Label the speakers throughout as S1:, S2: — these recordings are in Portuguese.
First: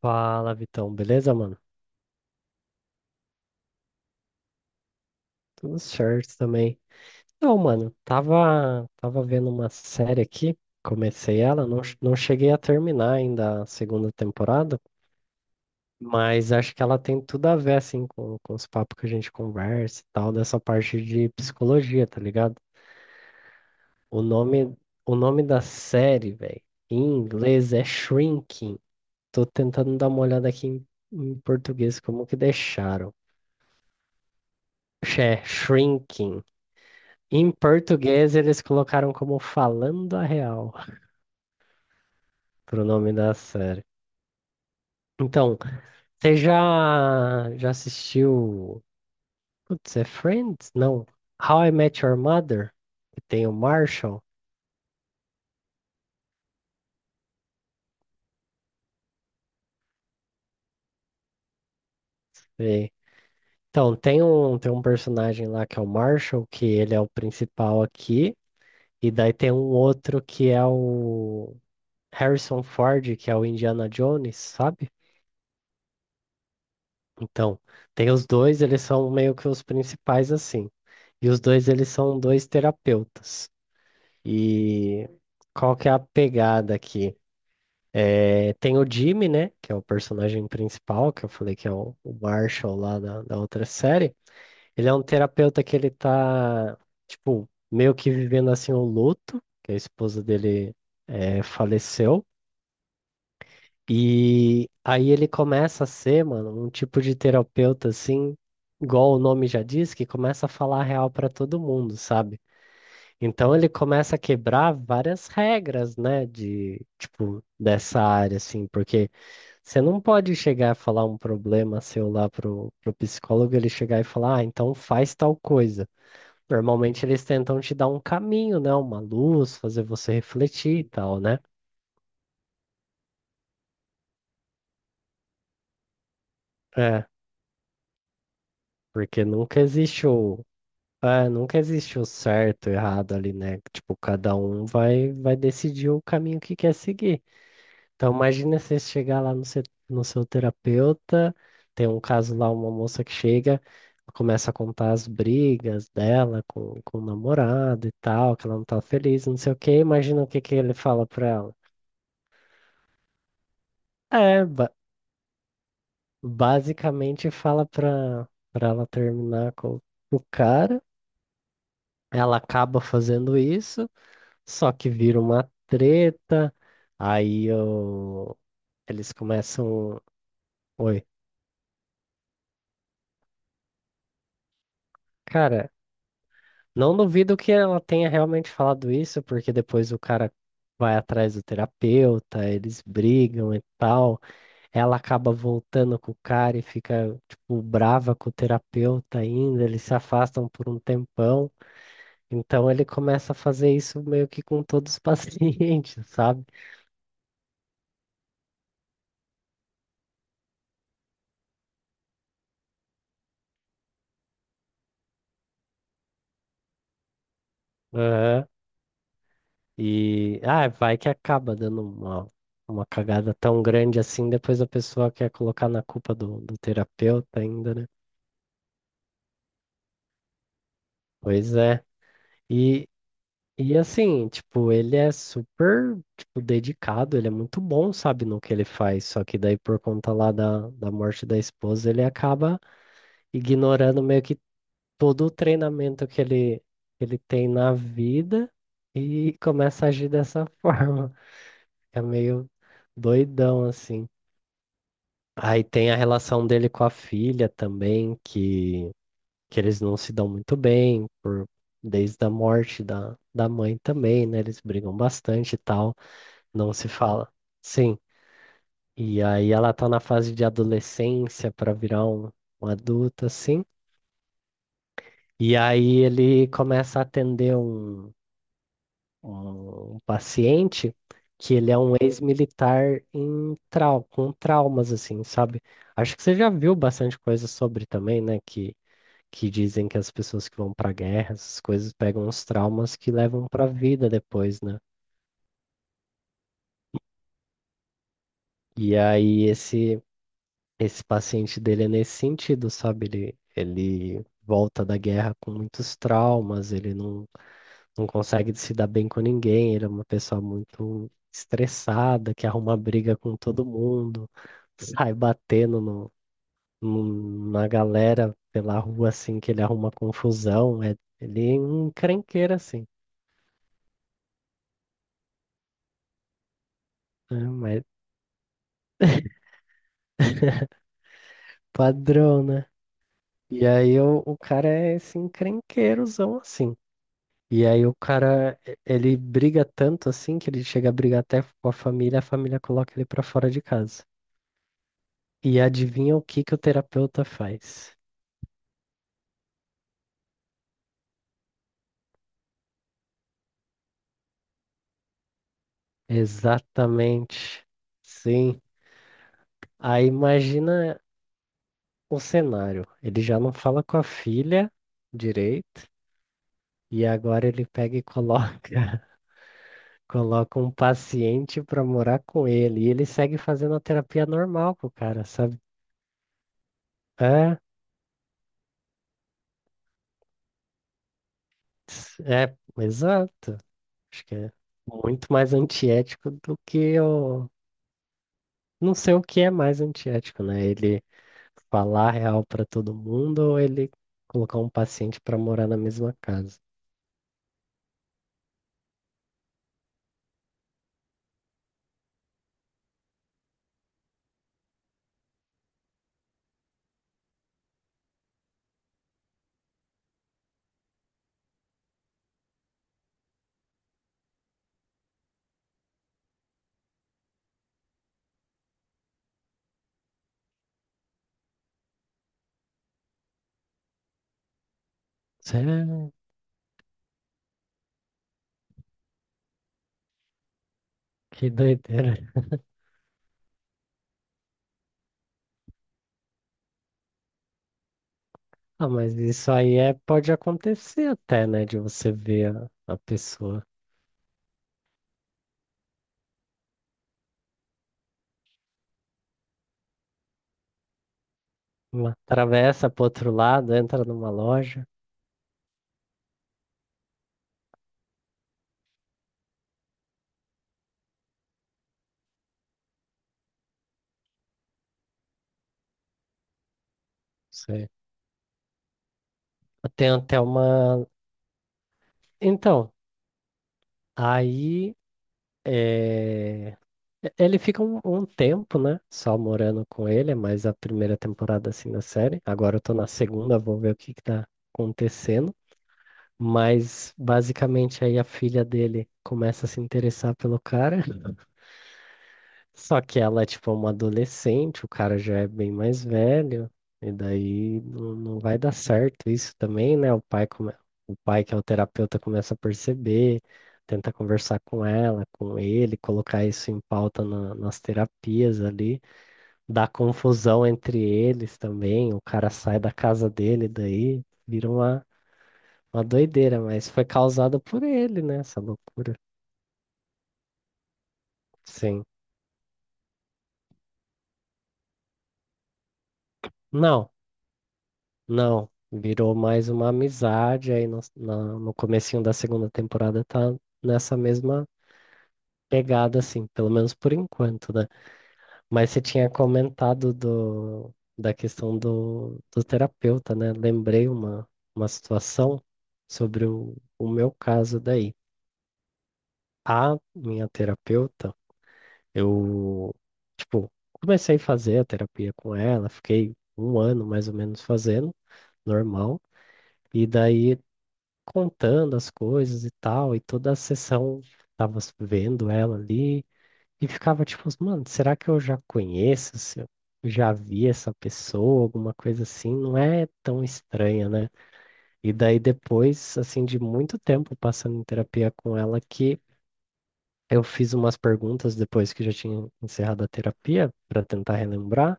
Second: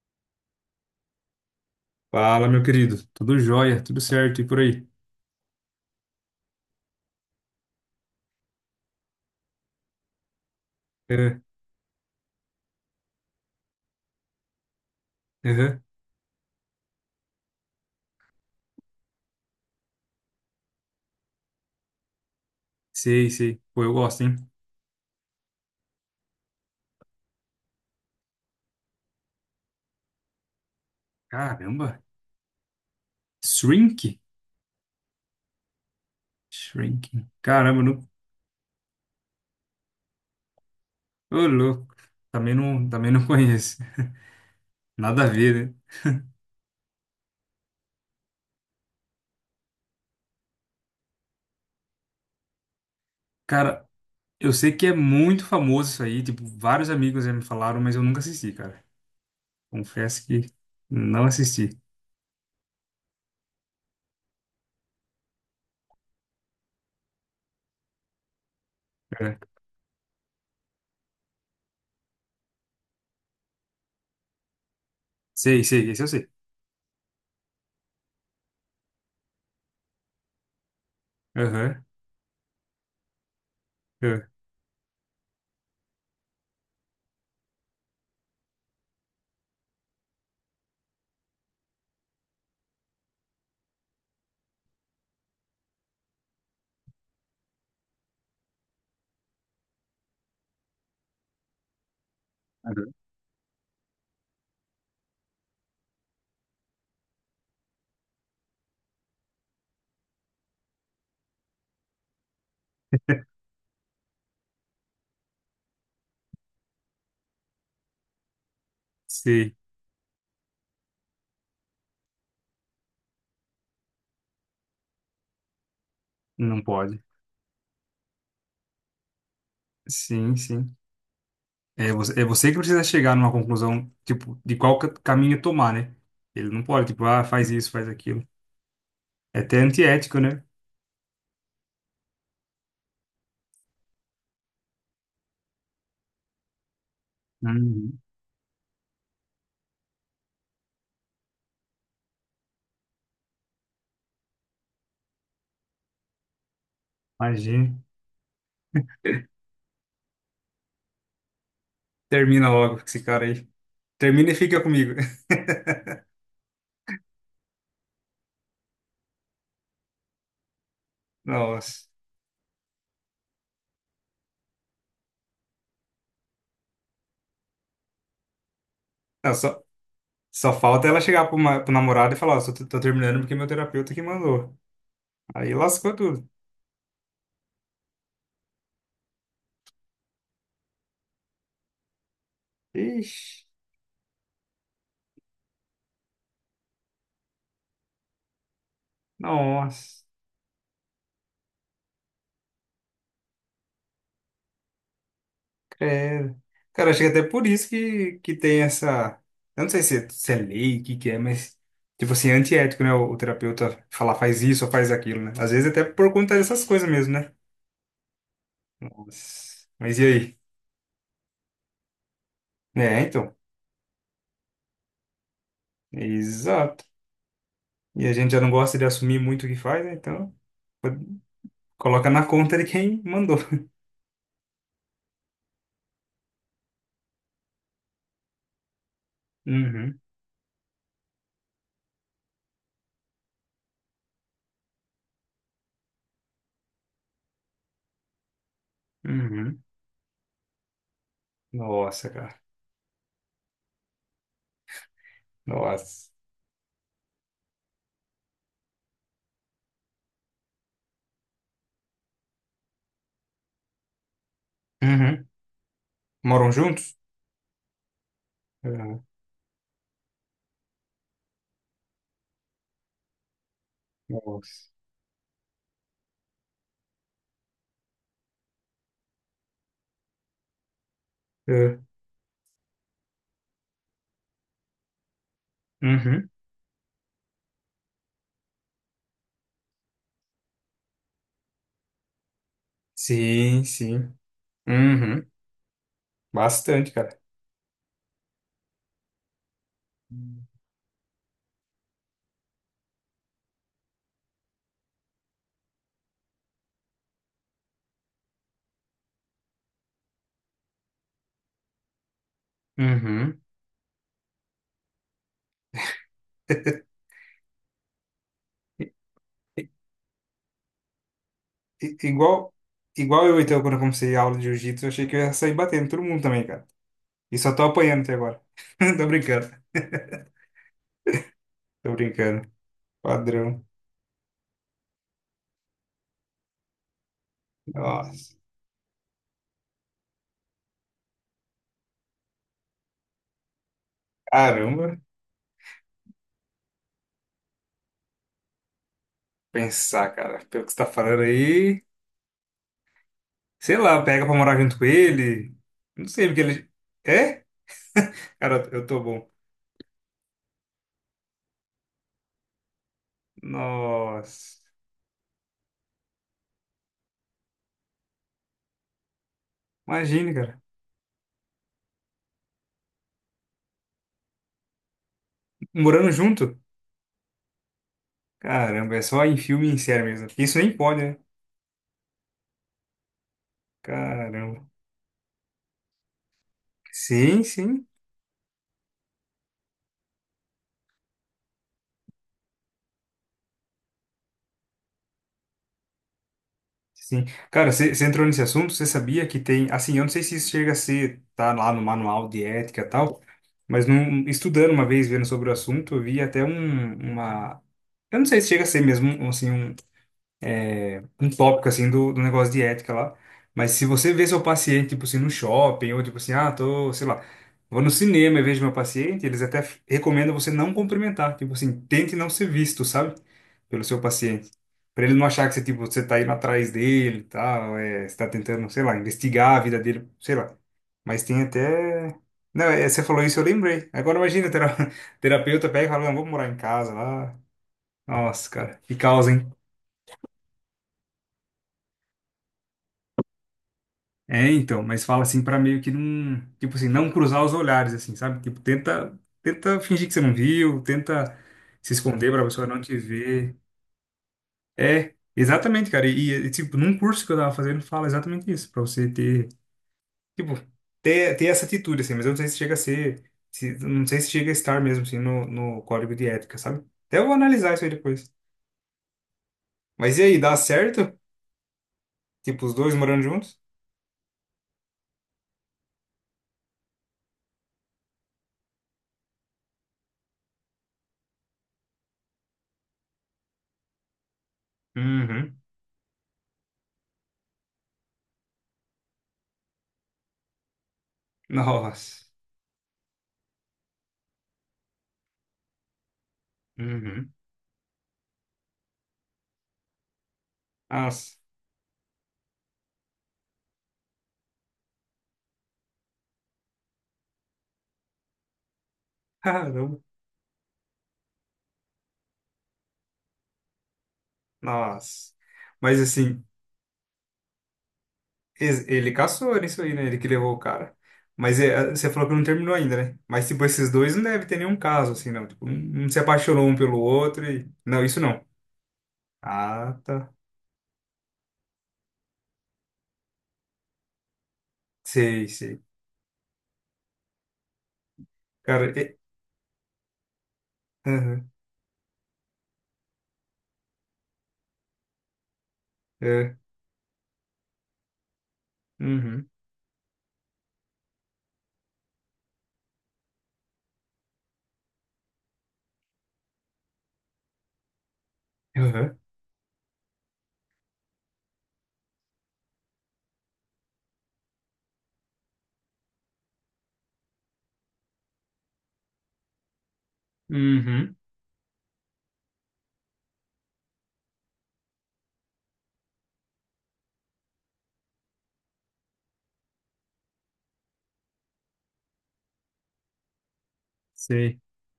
S1: Fala, Vitão, beleza, mano?
S2: Fala, meu querido. Tudo jóia, tudo certo e por aí?
S1: Tudo certo também. Não, mano, tava vendo uma série aqui,
S2: É,
S1: comecei ela, não, não cheguei a terminar ainda a segunda temporada,
S2: aham.
S1: mas acho que ela tem tudo a ver, assim, com os papos que a gente conversa e tal, dessa parte de psicologia, tá ligado?
S2: Sei, sei. Pô, eu
S1: O
S2: gosto, hein?
S1: nome, o nome da série, velho, em inglês é Shrinking. Tô tentando dar uma olhada aqui em
S2: Caramba.
S1: português, como que deixaram.
S2: Shrink?
S1: É Shrinking.
S2: Shrinking.
S1: Em
S2: Caramba, não.
S1: português, eles colocaram como Falando a Real,
S2: Ô, louco. Também
S1: pro
S2: não, também
S1: nome
S2: não
S1: da
S2: conheço.
S1: série.
S2: Nada a
S1: Então,
S2: ver, né?
S1: você já assistiu. Putz, é Friends? Não. How I Met Your Mother? Que tem o
S2: Cara,
S1: Marshall.
S2: eu sei que é muito famoso isso aí. Tipo, vários amigos já me falaram, mas eu nunca assisti, cara. Confesso que não assisti.
S1: E- Então, tem tem um personagem lá que é o Marshall, que ele é o principal aqui. E daí tem um
S2: É.
S1: outro que é o Harrison Ford, que é o Indiana Jones, sabe?
S2: Sei, sei. Esse eu sei.
S1: Então, tem os dois, eles são meio que os principais assim. E os dois,
S2: Aham.
S1: eles são dois terapeutas.
S2: Aham.
S1: E qual que é a pegada aqui? É, tem o Jimmy, né, que é o personagem principal, que eu falei que é o Marshall lá da outra série. Ele é um terapeuta que ele tá, tipo, meio que vivendo assim o luto, que a esposa dele faleceu.
S2: Aham.
S1: E aí ele começa a ser, mano, um tipo de terapeuta assim, igual o nome já diz, que começa a falar a real pra todo mundo, sabe? Então ele começa a quebrar várias regras, né, de tipo dessa área assim, porque
S2: Sei.
S1: você não pode chegar a falar um problema seu lá pro psicólogo, ele chegar e falar, ah, então faz tal coisa.
S2: Não pode.
S1: Normalmente eles tentam te dar um caminho, né, uma luz, fazer você
S2: Sim, sim.
S1: refletir e tal, né?
S2: É você que precisa chegar numa conclusão, tipo, de qual caminho tomar, né? Ele não pode, tipo,
S1: É,
S2: ah, faz isso, faz aquilo.
S1: porque
S2: É até
S1: nunca existe
S2: antiético, né?
S1: o é, nunca existe o certo e o errado ali, né? Tipo, cada um vai decidir o caminho que quer seguir.
S2: Uhum.
S1: Então, imagina você chegar lá no seu, no seu terapeuta, tem um caso lá, uma moça que chega, começa a contar as brigas dela com o
S2: Imagina.
S1: namorado e tal, que ela não tá feliz, não sei o quê. Imagina o que que ele fala pra ela.
S2: Termina logo com esse cara aí. Termina e
S1: É,
S2: fica
S1: ba-
S2: comigo.
S1: basicamente fala pra ela terminar com o cara.
S2: Nossa.
S1: Ela acaba fazendo isso. Só que vira uma treta, aí eu... eles
S2: Não, só,
S1: começam.
S2: só falta ela
S1: Oi.
S2: chegar pro namorado e falar, ó, só tô terminando porque meu terapeuta que mandou. Aí
S1: Cara,
S2: lascou tudo.
S1: não duvido que ela tenha realmente falado isso, porque depois o cara vai atrás do terapeuta, eles
S2: Ixi,
S1: brigam e tal. Ela acaba voltando com o cara e fica, tipo, brava com o terapeuta ainda, eles se
S2: nossa.
S1: afastam por um tempão. Então ele começa a fazer isso meio que com todos os pacientes,
S2: É,
S1: sabe?
S2: cara, acho que até por isso que tem essa. Eu não sei se é lei, o que é, mas. Tipo assim, é antiético, né? O terapeuta falar faz isso ou faz aquilo, né? Às vezes até por conta dessas coisas mesmo, né?
S1: Aham.
S2: Mas e aí?
S1: E ah, vai que acaba dando uma
S2: É,
S1: cagada
S2: então.
S1: tão grande assim, depois a pessoa quer colocar na culpa do
S2: Exato.
S1: terapeuta ainda, né?
S2: E a gente já não gosta de assumir muito o que faz, né? Então, pode-
S1: Pois é.
S2: coloca na conta de
S1: E,
S2: quem mandou.
S1: e assim, tipo, ele é super, tipo, dedicado, ele é muito bom, sabe, no que ele faz. Só que daí, por
S2: Uhum,
S1: conta lá da morte da esposa, ele acaba ignorando meio que todo o treinamento que ele tem na vida e
S2: uhum.
S1: começa a agir dessa forma. É
S2: Nossa, cara.
S1: meio doidão, assim. Aí tem a
S2: Nossa.
S1: relação dele com a filha também, que eles não se dão muito bem, por, desde a morte da mãe também, né? Eles brigam
S2: Uhum.
S1: bastante e tal,
S2: Moram
S1: não se
S2: juntos?
S1: fala. Sim,
S2: Uhum.
S1: e aí ela tá na fase de adolescência para virar um, um adulto, assim.
S2: Nossa.
S1: E aí ele começa a atender um paciente que ele
S2: É.
S1: é um ex-militar em trau com traumas, assim, sabe? Acho que
S2: Uhum.
S1: você já viu bastante coisa sobre também, né? Que dizem que as pessoas que vão pra guerra, essas coisas pegam uns traumas que levam
S2: Sim,
S1: pra vida
S2: sim.
S1: depois, né?
S2: Uhum. Bastante, cara.
S1: E aí esse paciente dele é nesse sentido, sabe? Ele volta da guerra com muitos traumas, ele não consegue se dar bem com ninguém, ele é uma pessoa muito estressada, que arruma briga com
S2: Uhum.
S1: todo mundo, sai batendo na galera pela rua assim que ele
S2: I-
S1: arruma confusão, é ele é um
S2: i- Igual,
S1: encrenqueiro assim.
S2: igual eu, então, quando eu comecei a aula de jiu-jitsu, eu achei que eu ia sair batendo todo mundo também, cara.
S1: É,
S2: E só tô
S1: mas
S2: apanhando até agora. Tô brincando. Tô
S1: padrão,
S2: brincando.
S1: né?
S2: Padrão.
S1: E aí o cara é esse encrenqueirozão assim. E aí o
S2: Nossa.
S1: cara, ele briga tanto assim que ele chega a brigar até com a família coloca ele pra fora de casa.
S2: Caramba.
S1: E adivinha o que que o terapeuta faz?
S2: Pensar, cara. Pelo que você tá falando aí. Sei lá, pega pra morar junto com ele. Não sei, porque ele.
S1: Exatamente.
S2: É?
S1: Sim.
S2: Cara, eu tô bom.
S1: Aí imagina o cenário. Ele já não fala com a
S2: Nossa.
S1: filha direito, e agora ele pega e coloca
S2: Imagine,
S1: Coloca
S2: cara.
S1: um paciente pra morar com ele e ele segue fazendo a terapia normal com o cara, sabe?
S2: Morando junto?
S1: É,
S2: Caramba, é só em filme e em série mesmo. Isso nem pode, né?
S1: é, exato. Acho que é
S2: Caramba.
S1: muito mais antiético do que
S2: Sim,
S1: o.
S2: sim,
S1: Não sei o que é mais antiético, né? Ele falar a real pra todo mundo ou ele colocar um paciente pra morar na mesma casa.
S2: sim. Cara, você entrou nesse assunto, você sabia que tem, assim, eu não sei se isso chega a ser, tá lá no manual de ética e tal, mas num, estudando uma vez, vendo sobre o assunto, eu vi até um, uma, eu não sei se chega a ser mesmo, assim, um, tópico assim do negócio de ética lá. Mas se você vê seu paciente, tipo assim, no shopping, ou tipo assim, ah, tô, sei lá, vou no cinema e vejo meu paciente, eles até recomendam você não cumprimentar, tipo assim, tente não ser visto, sabe? Pelo seu paciente. Pra ele não achar que
S1: Isso é-
S2: você, tipo, você tá indo atrás dele e tal, é, você tá tentando, sei lá, investigar a vida dele, sei lá. Mas tem
S1: Que doideira.
S2: até. Não, é, você falou isso, eu lembrei. Agora imagina, terapeuta pega e fala, não, vou morar em casa lá. Nossa, cara,
S1: Ah,
S2: que
S1: mas
S2: causa,
S1: isso
S2: hein?
S1: aí é, pode acontecer até, né? De você ver a pessoa.
S2: É, então, mas fala assim pra meio que não, tipo assim, não cruzar os olhares assim, sabe? Tipo, tenta fingir que você não viu, tenta se
S1: Uma
S2: esconder pra pessoa não
S1: atravessa
S2: te
S1: pro outro
S2: ver.
S1: lado, entra numa loja.
S2: É, exatamente, cara. E, tipo, num curso que eu tava fazendo, fala exatamente isso, pra você ter, tipo, ter essa atitude assim, mas eu não sei se chega a ser, se, não sei se chega a estar mesmo assim no código de ética, sabe? Até vou analisar isso
S1: Sei.
S2: aí depois.
S1: Tem
S2: Mas e aí,
S1: até
S2: dá
S1: uma.
S2: certo? Tipo, os
S1: Então,
S2: dois morando juntos?
S1: aí é, ele fica um tempo, né? Só morando com ele, é mais a primeira temporada assim da série. Agora eu tô na segunda, vou ver o que que tá acontecendo.
S2: Uhum.
S1: Mas basicamente aí a filha dele começa a se interessar pelo cara.
S2: Nossa.
S1: Só que ela é tipo uma adolescente, o cara já é bem mais velho, e
S2: Uhum.
S1: daí não, não vai dar certo isso também, né? O
S2: Nossa.
S1: pai, que é o terapeuta, começa a perceber, tenta conversar com ela, com ele, colocar isso em pauta nas terapias ali, dá
S2: Caramba.
S1: confusão entre eles também, o cara sai da casa dele, daí vira
S2: Nossa. Mas
S1: uma
S2: assim,
S1: doideira, mas foi causada por ele, né? Essa
S2: ele
S1: loucura.
S2: caçou isso aí, né? Ele que levou o cara. Mas é,
S1: Sim.
S2: você falou que não terminou ainda, né? Mas tipo, esses dois não deve ter nenhum caso, assim, não. Tipo, um se apaixonou um pelo
S1: Não,
S2: outro e. Não, isso não.
S1: Não, virou mais uma
S2: Ah, tá.
S1: amizade aí no comecinho da segunda temporada tá nessa mesma
S2: Sei, sei.
S1: pegada, assim, pelo menos por enquanto, né?
S2: Cara,
S1: Mas você
S2: é.
S1: tinha comentado do, da
S2: Aham.
S1: questão do terapeuta, né? Lembrei uma situação sobre
S2: É.
S1: o meu caso daí.
S2: Uhum.
S1: A minha terapeuta, eu, tipo, comecei a fazer a terapia com ela, fiquei um ano mais ou menos fazendo,
S2: Aham.
S1: normal. E daí contando as coisas e tal, e toda a sessão tava vendo ela ali e ficava tipo, mano, será que eu já conheço? Se eu já vi essa
S2: Uhum.
S1: pessoa, alguma coisa assim, não é tão estranha, né? E daí depois, assim, de muito tempo passando em terapia com ela, que eu fiz umas perguntas depois que já tinha encerrado a terapia para tentar
S2: Sei.
S1: relembrar,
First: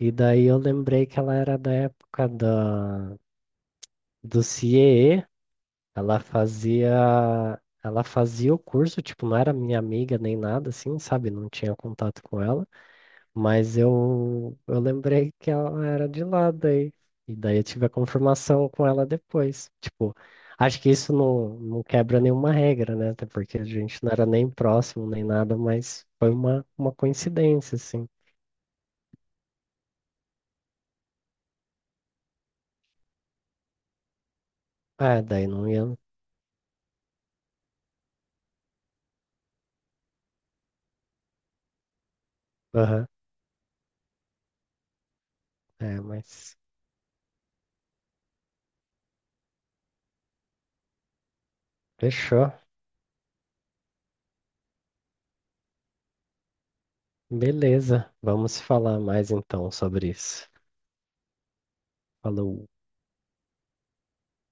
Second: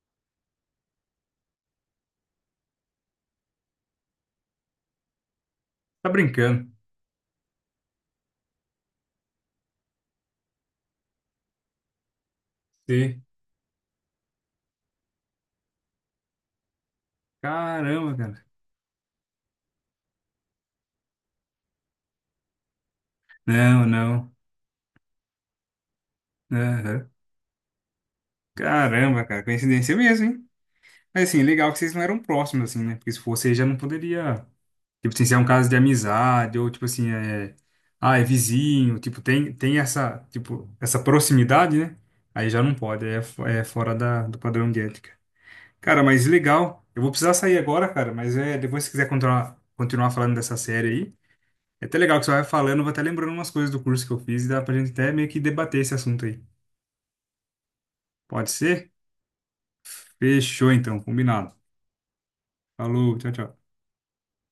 S1: e daí eu lembrei que ela era da época do CIE.
S2: Tá brincando.
S1: Ela fazia o curso, tipo, não era minha amiga nem nada, assim, sabe? Não tinha contato com ela,
S2: Sei.
S1: mas eu lembrei que ela era de lá daí. E daí eu tive a
S2: Caramba, cara.
S1: confirmação com ela depois. Tipo, acho que isso não, não quebra nenhuma regra, né? Até porque a
S2: Não,
S1: gente não era
S2: não.
S1: nem próximo nem nada, mas foi uma
S2: Aham.
S1: coincidência, assim.
S2: Caramba, cara. Coincidência mesmo, hein? Mas assim, legal que vocês não eram próximos, assim, né? Porque se fosse, aí já não poderia. Tipo
S1: É,
S2: assim, se é um
S1: daí não
S2: caso de
S1: ia.
S2: amizade, ou tipo assim, é. Ah, é vizinho, tipo, tem essa, tipo, essa proximidade, né? Aí já não pode,
S1: Aham,
S2: é, é fora do padrão de ética.
S1: é,
S2: Cara, mas
S1: mas
S2: legal. Eu vou precisar sair agora, cara, mas é, depois se quiser continuar, falando dessa série aí, é até legal que você vai
S1: fechou.
S2: falando, eu vou até lembrando umas coisas do curso que eu fiz e dá pra gente até meio que debater esse assunto aí.
S1: Beleza.
S2: Pode
S1: Vamos
S2: ser?
S1: falar mais então sobre isso.
S2: Fechou então, combinado.
S1: Falou.
S2: Falou, tchau, tchau.